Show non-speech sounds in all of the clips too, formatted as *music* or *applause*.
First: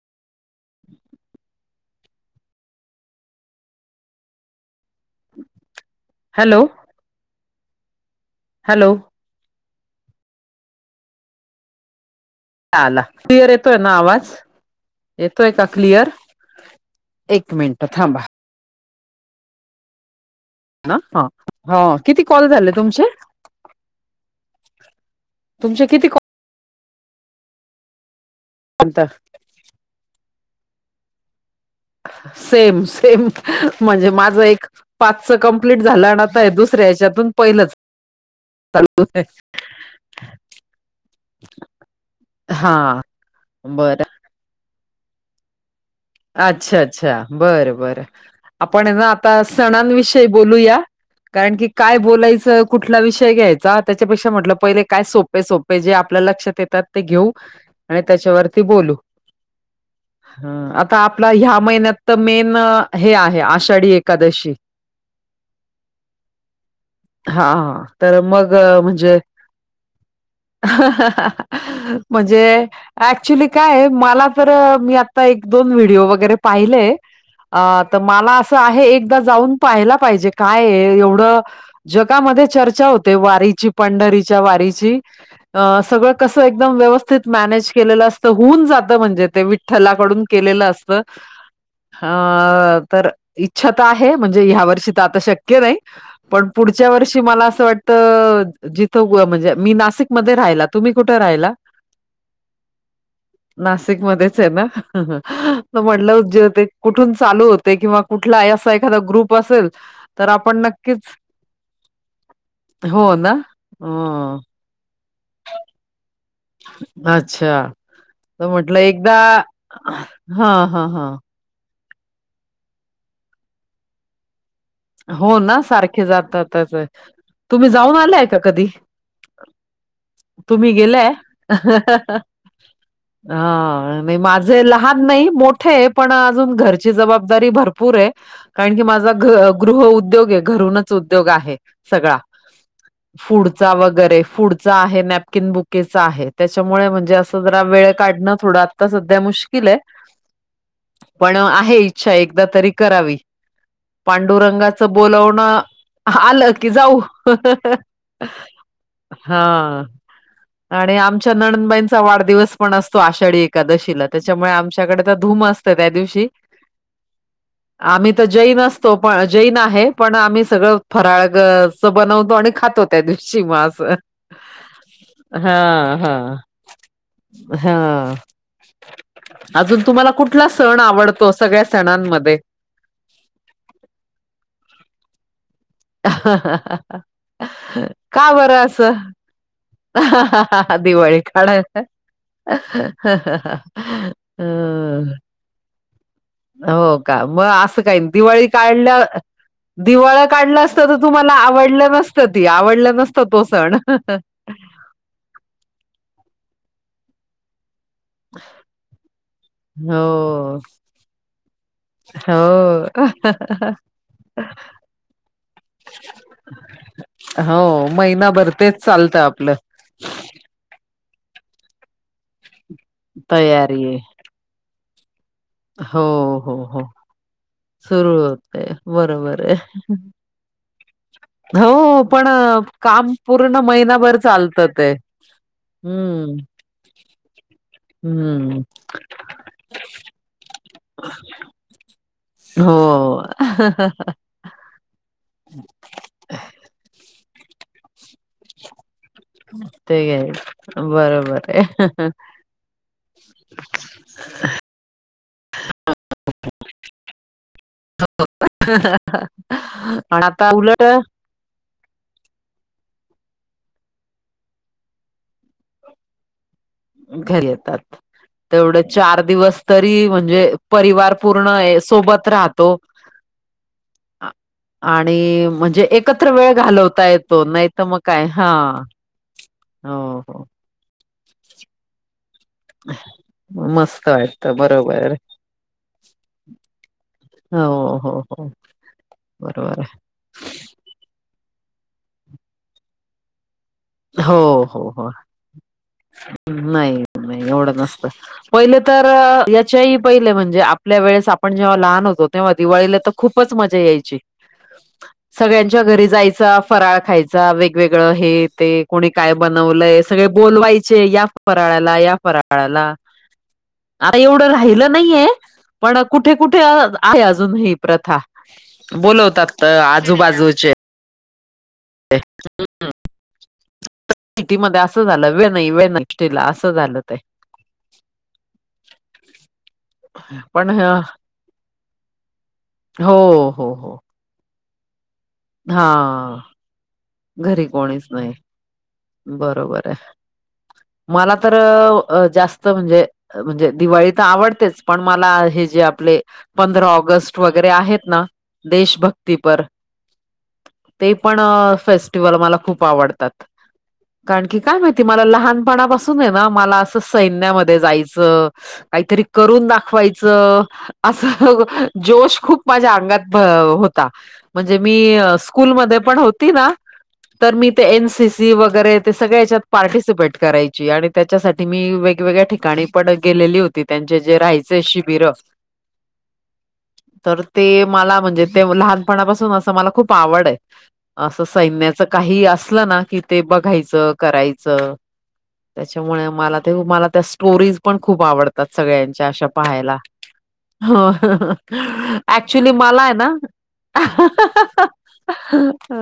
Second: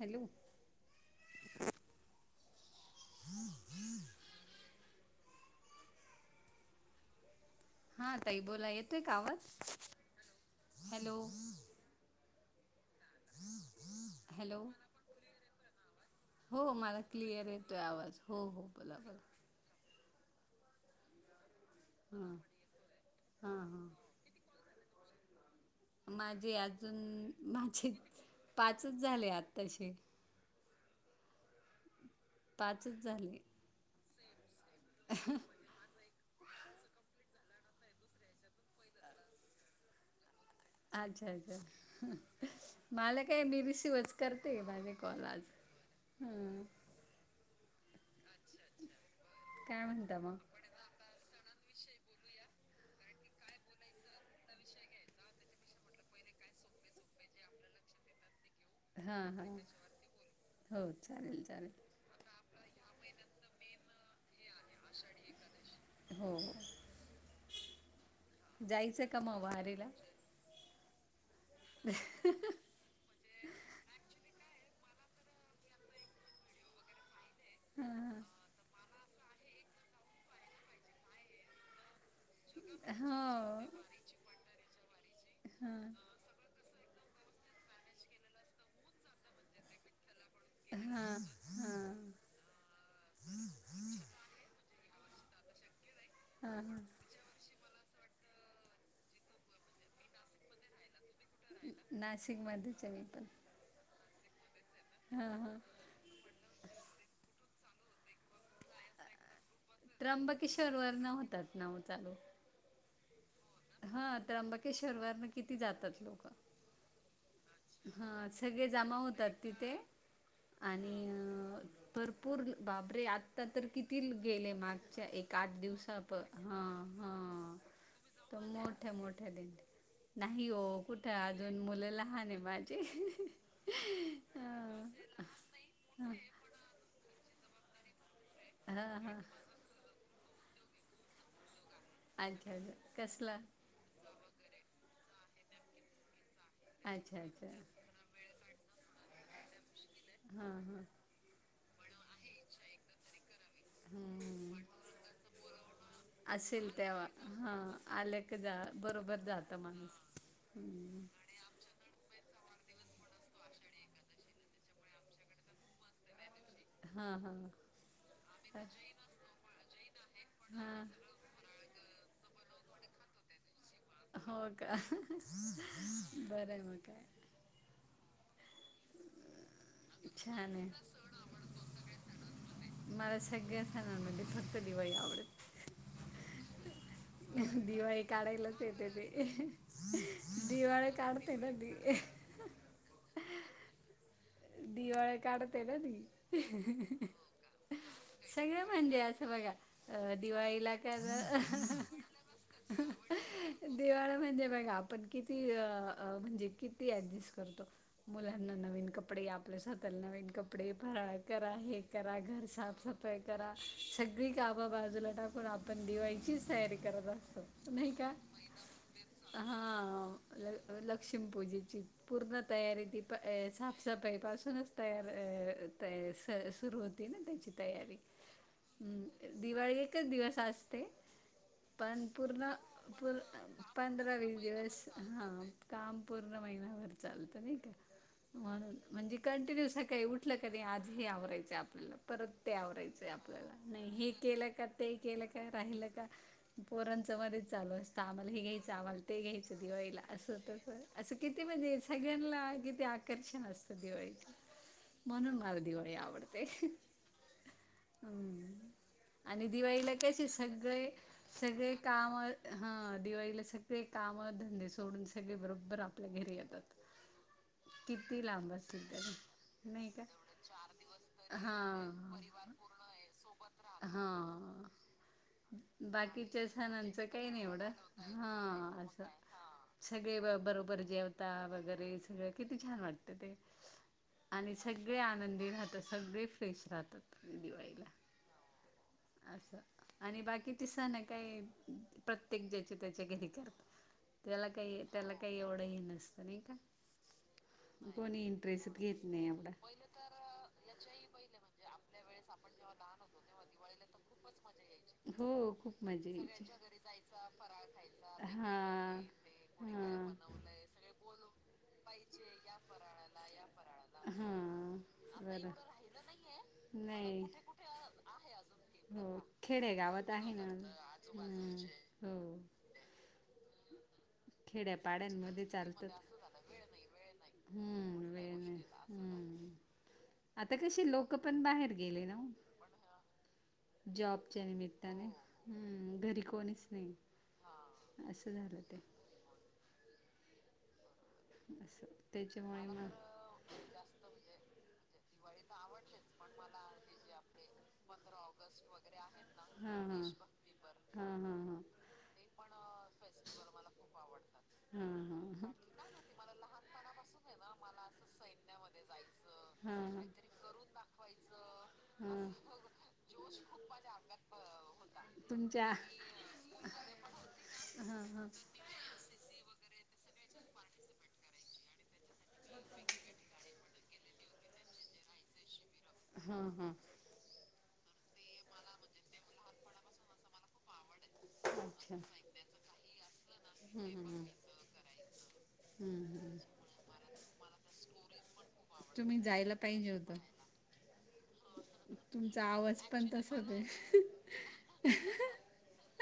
Hello. *inaudible* *inaudible* Hello. हा तई बोला हॅलो येतोय कावत हॅलो. ला क्लिअर येतोय ना आवाज. हॅलो येतोय का क्लिअर हो एक मिनट थांबा. बलावल. ना ह ह किती कॉल झाले तुमचे. हा हा. तुमचे किती माझे अजून माझे कॉल पाचच झाले आता तसे. सेम पाचच सेम. झाले म्हणजे माझं एक पाच कंप्लीट झालं आणिता आहे दुसर्या हच्यातून पहिलंच. *unintelligible* अच्छा अच्छा हा मला काय बीबीसी वच बरं करते माझे कॉल आज. हां अच्छा अच्छा बरं बरं आपण ना आता काय म्हणता सणांविषयी मग बोलूया. कारण की काय बोलायचं कुठला विषय घ्यायचा त्याच्यापेक्षा म्हटलं पहिले काय सोप े सोपे जे आपल्या लक्षात येतात ते घेऊ आणि त्याच्यावर. ते बोलू हां हां हा आ. हो आपला चालेल ह्या चालेल महिन्यात तर मेन हे आहे आषाढी एकादशी. हो. हा तर मग जायचं म्हणजे का मग वारीला म्हणजे. ऍक्च्युली काय मला तर मी आता एक दोन व्हिडिओ वगैरे पाहिलेय. अ तर हां मला असं आहे एकदा जाऊन पाहायला पाहिजे काय आहे एवढं. जगामध्ये चर्चा होते हां वारीची हो पंढरीच्या वारीची. अ हां सगळं कसं एकदम व्यवस्थित मॅनेज केलेलं असतं होऊन जातं म्हणजे ते. थलाकडून केलेलं असत. हां हां अ तर इच्छा तर आहे म्हणजे ह्या वर्षी तर आता शक्य नाही. पण हां हां पुढच्या वर्षी मला असं वाटतं जिथं म्हणजे मी नाशिकमध्येध्ये राहिला तुम्ही कुठे राहिला. नाशिक मध्ये च म पण. नाशिक मध्येच आहे ना. हां हां म्हटलं ज कुठून चालू किंवा कुठला आहे असा एखादा ग्रुप असेल. तर आपण त्र्यंबकिशोर वर नक्कीच न होतात नाव चालू. हो ना. अ, हा त्र्यंबकेशरवारन किती जातात लोक. अच्छा. हा तर सगळे म्हटलं जमा एकदा होतात तिथे हां, हां, आणि हां. भरपूर बाबरे आत्ता तर किती गेले माग. च्या एक हो आठ ना? सारखे दिवसाप हा जातातच आहे. हा तुम्ही जाऊन आलाय का तर कधी? मोठ्या मोठ्या दिं नाही हो तुम्ही कुठं गेलाय? अजून मुलं लहान आहे. माजे. हां, नाही घर ची जबाबदारी भरपूर आहे कारण की हां माझा हां ग. गृह उद्योग आहे घरूनच उद्योग आहे सगळा अच्छा अच्छा कसला फूड. वगैरे फूडचा आहे नॅपकिन बुकेचा आहे. त्याच्यामुळे म्हणजे अच्छा असं अच्छा जरा वेळ काढणं थोडं आता सध्या मुश्किल आहे. हां हां पण आहे इच्छा एकदा तरी करावी हम्म पांडुरंगाचं बोोलवणं. आलं असेल की जाऊ तेव्हा हां आलं क जा बरोबर जातं हा. माणूस आणि हम्म आमच्या नणंदबाईंचा वाढदिवस पण असतो आषाढी एकादशीला त्याच्यामुळे आमच्याकडे तर धूम असत. त्या दिवशी हां हां आम्ही तर जई नसतो. पण जैन आहे पण आम्ही सगळं हां फराळग. बनवतो आणि खातो त्या दिवशी मास. हो का बरं म का? हा अजून तुम्हाला कुठला छान सण आहे आवडत. तो सगळ्या सणांमध्ये माला सग्याना सणां मध्ये फक्त दिवाळी आवडेत. ह ह ह. दिवाळी का बरं काढायलाच अस येते ते दिवाळी काढते ना काढायच. ती ह ह. दिवाली काढते ना मी. हो का मग असं. का दिवाळी सगळं काढल्या म्हणजे असं बघा अ दिवाळ काढला दिवाळीला असत तर तुम्हाला काय आवडलं नस. त आवडलं नसत तो सण. दिवाळी म्हणजे बघा आपण किती म्हणजे किती ऍडजस्ट करतो. मुलांना नवीन कपडे आपल्यासातल नवीन हो. कपडे भ करा हे करा घर हो. साफसफ. करा सगळी काबा बाजूला टाकून आपण दिवाळीचीच तयारी करत असतो नाही का? नवराथ चालतं आपलं. हा, ल लक्ष्मी पूजेची पूर्ण तयारी ती. ए तयारी आहे. साफसफाई पासूनच हो, तयार हो, सुरु हो. होती ना त्याची. सुरू होतय हम्म, बरोबर आहे. दिवाळी एकच दिवस असते. हो पण पूर्ण अ, काम पूर्ण पंधरा महिनाभर वीस चालतं दिवस ते. हा काम पूर्ण हम्म. म्हण. किंवा वर चालतं. हम्म. म्हणून म्हणजे, कंटिन्यू सकाळी उठलं कधी आधी हे आवरायचं आपल्याला परत. ते हो. आवरायचंय आपल्याला नाही हे, केला का ते केलं का राहिलं का, पोरांच मधेच चालू असतं. कामाले हे घ्यायचं आम्हाल ते घ्यायचं, ते दिवाळीला आहे. असं तसं असं किती बरोबर म्हणजे आहे. सगळ्यांना ला किती. आकर्षण असतं दिवाळी म्हणून, मला दिवाळी आवडते. हम्म, आणि दिवाळीला पण कसे आता उलट सगळे. सगळे काम हा दिवाळीला सगळे, काम धंदे सोडून सगळे बरोबर आप आपल्या घरी येतात. घरी येतात. किती लांब तेवढं असतील चार दिवस तरी नाही का तरी म्हणजे परिवार, पूर्ण सोबत राहतो. सोबत रातो हा, आणि म्हणजे एकत्र बाकीच्या वेळ घालवता सणांचं काही नाही येतो एवढं. तर मग काय हां, अस हो सगळे हो बरोबर जेवता. वगैरे सगळे, किती छान वाटतं ते, मस्त आणि वाटतं सगळे बरोबर आनंदी राहतात. सगळी फ्रेश राहतात. हो दिवाळीला हो हो. असं बरोबर आहे आणि बाकी तिस ना काय प्रत्येक ज्याचे तेच्या घरी करतात. हो त्याला हो काही हो, त्याला काही एवढं हे नसतं का नाही नाही एवढं नसतं. कोणी इंटरेस्ट पहिले घेत तर नाही एवढा याच्याही पहिले म्हणजे, आपल्या वेळेस आपण जेव्हा लहान होतो. तेव्हा दिवाळीला तर खूप, खूपच मजा यायची. हो खूप सगळ्यांच्या घरी मजा यायची. जायचा. फराळ खायचा वेगवेगळं हे, ते वेगवेगळं कोणी काय बनवलंय, सगळे बोलवायचे या फराळाला या फराळाला. लाया फराळाला. आता एवढं राहिलं नाहीे ये, पण कुठे कुठे आहे नाहीये पण अजून ही प्रथा. बोलवतात तर आजूबाजूचे. हम हो. सिटीमध्ये असं झालं खेड्यापाड्यांमध्ये वेळ नाही चालतात. वेळ नाही असं झालं तय. हम्म, वेळ नाही. आता पण कसे लोकं पण, बाहेर गेले ना ओ. हो हो हो जॉबच्या निमित्ताने हा हम्म, घरी कोणीच नाही. घरी कोणीच असं नाही झालं ते, बरोबर. मला तर असं त्याच्यामुळे जास्त मग म्हणजे, म्हणजे दिवाळी तर आवडतेच पण मला हे जे, आपले पंधरा ऑगस्ट वगैरे आहेत ना, देशभक्तीपर काय ते पण माहिती फेस्टिवल मला खूप आवडतात. कारण की काय माहिती मला लहानपणापासून, तुम्ही ना असं सैन्यामध्ये जायचं, काहीतरी करून दाखवायचं. असं जोश खूप माझ्या अंगात होता. म्हणजे मी, इ स्कूलमध्ये पण होतीना, तर मी ते ना हां हां एनसीसी वगै वगैरे सगळच्यात पार्टिसिपेट करायची. आणि तेच्यासाठी, त मी वेगवेगळ्या ठिकाणी पण गेलेली होती, त्यांचे जे राहायचे शिबिर. ह ह. तर ते मला म्हणजे ते, लहानपणापासून असं मला खूप आवड ये. असं अच्छा सैन्याचं काही असलं ना, कि ते बघायचं करायचं. हम्म त्याच्यामुळे हम्म मला ते मला त्या, स्टोरीज पण खूप आवडतात तुम्ही सगळ्यांच्या अशा जायला पाहिजे पाहायला. होतं हो, तुमचा ऍक्च्युली आवाज मला पण आहे ना. तसाच आहे *unintelligible* अ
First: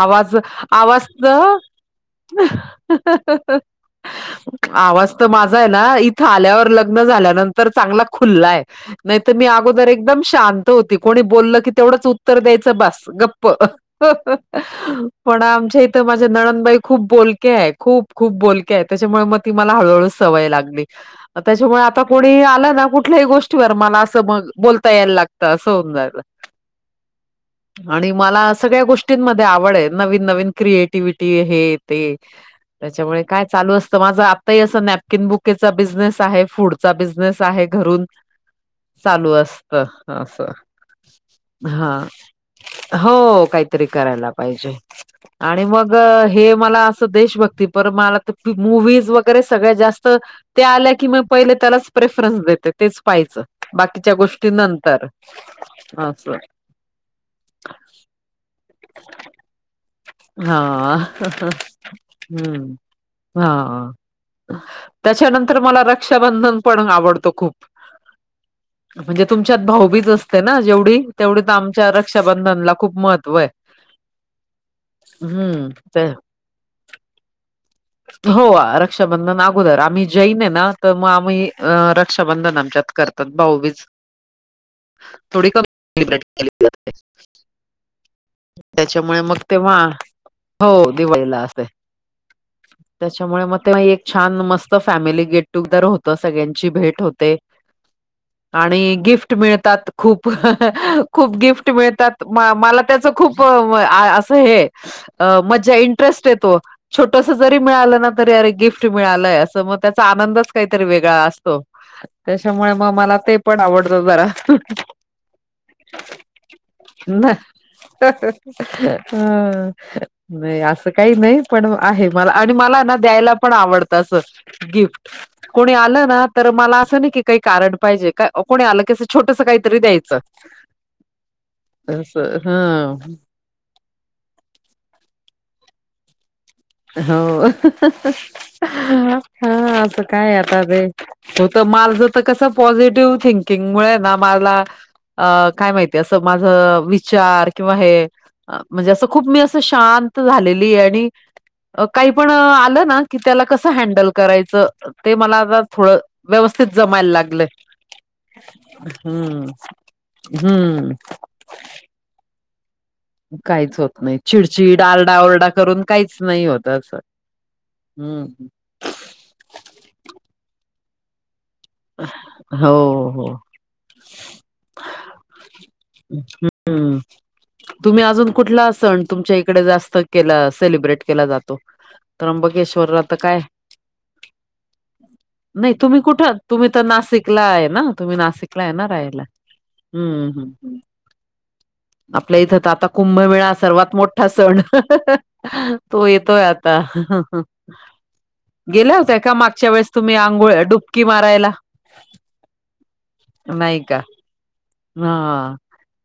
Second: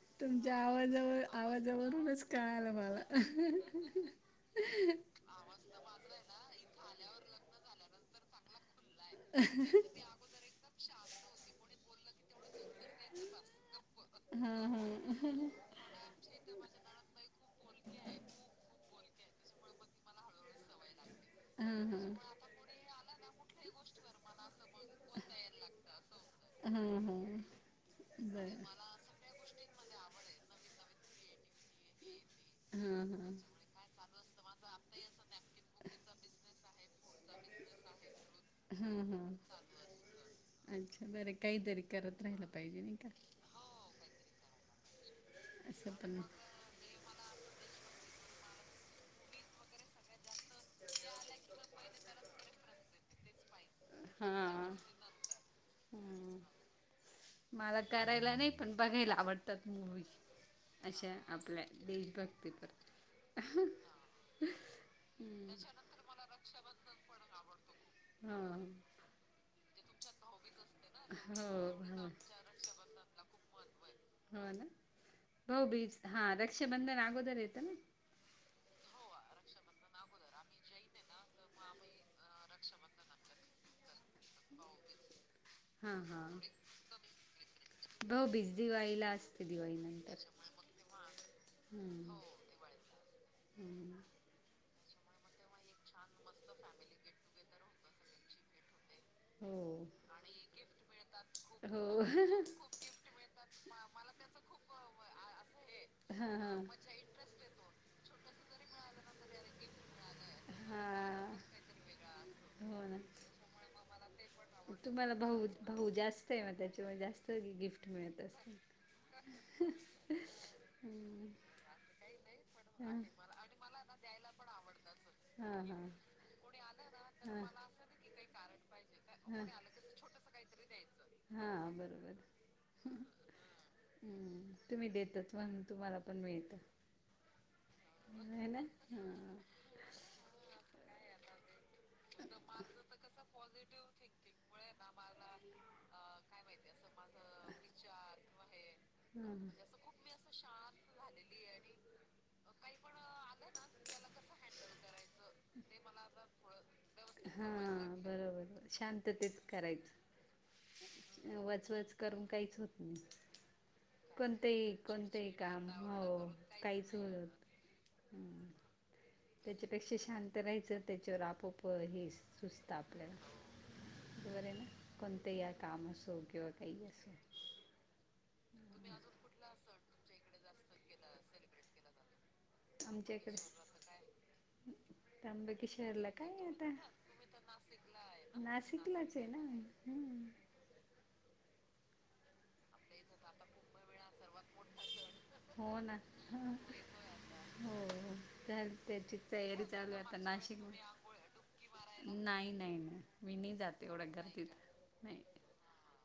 आवाज तुमच्या आवाजावर आवाजच आवाजावरूनच ह.. कळालं मला ह. आवाज तर माझा आहे ना, इथं आल्यावर लग्नं झाल्यानंतर चांगला खुल्लाय. नाही तर मी अगोदर एकदम शांत होती कोणी बोललं की तेवढंच उत्तर द्यायचं. बस गप्प ह हा हा. पण आमच्या इथं माझे नळनबाई खूप बोलके आहे खूप खूप बोलके आहे त्याच्यामुळे मग ती मला हळूहळू सवय लागली. हा त्याच्यामुळे हा आता कोणी आलं ना कुठल्याही गोष्टीवर मला असं बोलता यायला लागतं असं होऊन जालं. हम् हम्. आणि मला सगळ्या गोष्टींमध्ये आवड आहे नवीन नवीन क्रिएटिव्हटी हे ते ते त्याच्यामुळे काय चालू असतं माझं अप तही असं नॅपकिन बुकेचा बिझनेस आहे फूड चा बिझनेस आहे घरून हा *unintelligible* हा हा चालू हा असतं हा असं अच्छा बरं काहीतरी हा. करत राहिलं पाहिजे नाही का हो काहीतरी करायला पाहिजे आणि मग असं पण हे हे मला असं देशभक्ती पर मला मूविज वगैरे सगळ्यात जास्त ते आल्या की मग पहिले त्यालाच प्रेफरन्स देते तेच पाहियचं. बाकीच्या हा गोष्टी नंतर असं. हा मला करायला नाही पण बघायला आवडतं. तात मूवी हा अशा आपल्या देशभक्तीपर हम्म. *unintelligible* हा त्याच्यानंतर मला रक्षाबंधन पण आवडतो खूप हो म्हणजे तुमच्यात भाऊबीच असते ना जेवढी तेवढी हो आमच्या हो रक्षाबंधनला खूप महत्त्व हे. *unintelligible* हो ना भा बीज हा रक्षा बंधन आगोदर येत ना. हो रक्षाबंधन *unintelligible* अगोदर आम्ही जैन ना तर मग आम्ही रक्षाबंधन आमच्यात करतात बाऊवीज थोडी हा कमी *unintelligible* भाऊबिज त्याच्यामुळे मग तेव्हा हो दिवाळीला असतंय. हम्म. त्याच्यामुळे मग ते हम्म. एक छान मस्त फॅमिली गेट टु कदर होत सगळ्यांची भेट होते आणि गिफ्ट मिळतात खूप आणि ह हा खूप गिफ्ट मिळतात मला त्याचं खूप वय अस हे मजा इंटरेस्ट हे येतो छोट तस जरी मिळालं ना तरी अरे गिफ्ट मिळालंय असं मग त्याचा आनंदच काहीतरी वेगळा आनंदच असतो. त्याच्यामुळे मग मला ते पण आवडतं जरा तुम्हाला भा भाऊ जास्त आहे मग त्याच्यामुळे जास्त गिफ्ट *unintelligible* अ असतील हा अ असं काही नाही पण आहे. मला आणि मला ना द्यायला पण आवडत अस गिफ्ट हां कोणी हां आलं ना. तर मला असं नाही की काही कारण पाहिजे का कोणा? छोटस काहीतरी द्यायचं हां अस हा. हम्म तुम्ही देतात म्हणून तुम्हाला पण मिळतं. हो आहे ना *unintelligible* हां हा असं काय आता ते होत माल. किवंग माहिती *unintelligible* विचार किंवा हे म्हणजे असं खूप म्हणजे मी हम्म. असं शांत झालेली आहे आणि काही पण आलं ना की त्याला कस हँडल करायचं ते मला भग हा बरोबर शांत तेच हम्म करायचं. हम्म. वचवच करून काहीच होत नाही. काहीच होत नाही कोणतंही चिडचिड आलडा कोणतंही ओरडा काम करून काहीच हो नाही होत काहीच असं. होत हम्म. त्याच्यापेक्षा शांत राहायचं त्याच्यावर आपोप हे सुचत हो हो आपल्याला वरे ना कोणतंही या काम असो किंवा काही हम्म. असो. तुम्ही अजून कुठला सण तुमच्या इकडे जास्त केला सेलिब्रेट केला जातो. त्र्यंबकेश्वर राहत आमच्याकडे काय त्र्यंबकी नाही तुम्ही शहरला कुठ? काय तुम्ही आता तर नाशिकला आहे ना, तुम्ही नाशिकला आहे ना नाशिकलाच राहायला आहे ना हम्म. आपल्या इथं तर आता कुंभमेळा सर्वात मोठा सण हो ना तो येत. होय हां आता.. हो हो चाल गेल्या होता त्याची का तयारी मागच्या वेळेस चालू आहे आता अंगुळ नाशिक डुबकी मारायला? नाही नाही नाही मी नाही जाते एवढ्या गर्दीत. हा.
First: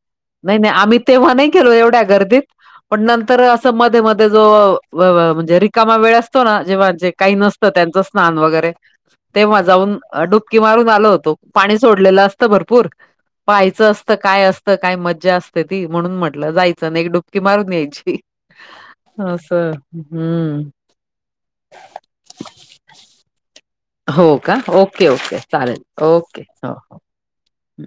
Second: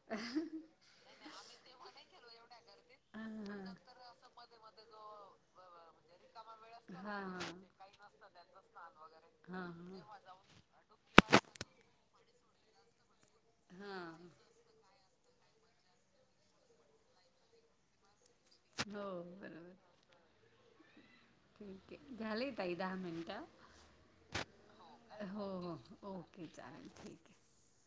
अ. नाही नाही आम्ही तेव्हा नाही गेलो एवढ्या गर्दीत. पण नंतर अस मध्ये मध्ये जो, म्हणजे रिकामा वेळ असतो ना जेव्हा जे हा काही नसतं त्यांच. स्नान वगैरे तेव्हा हा जाऊन डुबकी मारून आलो होतो. पाणी सोडलेलं असत भरपूर पहायचं हा असतं काय असतं. काय मज्जा असते ती म्हणून म्हटलं जायचं ना एक डुबकी मारून यायची. हो बरोबर असं हम्म. ठीक आहे, झाले ताई दहा मिनट. हो का? Okay, okay. हो हो चालेल. ओके हो, चालेल हो. ठीक. आहे हं.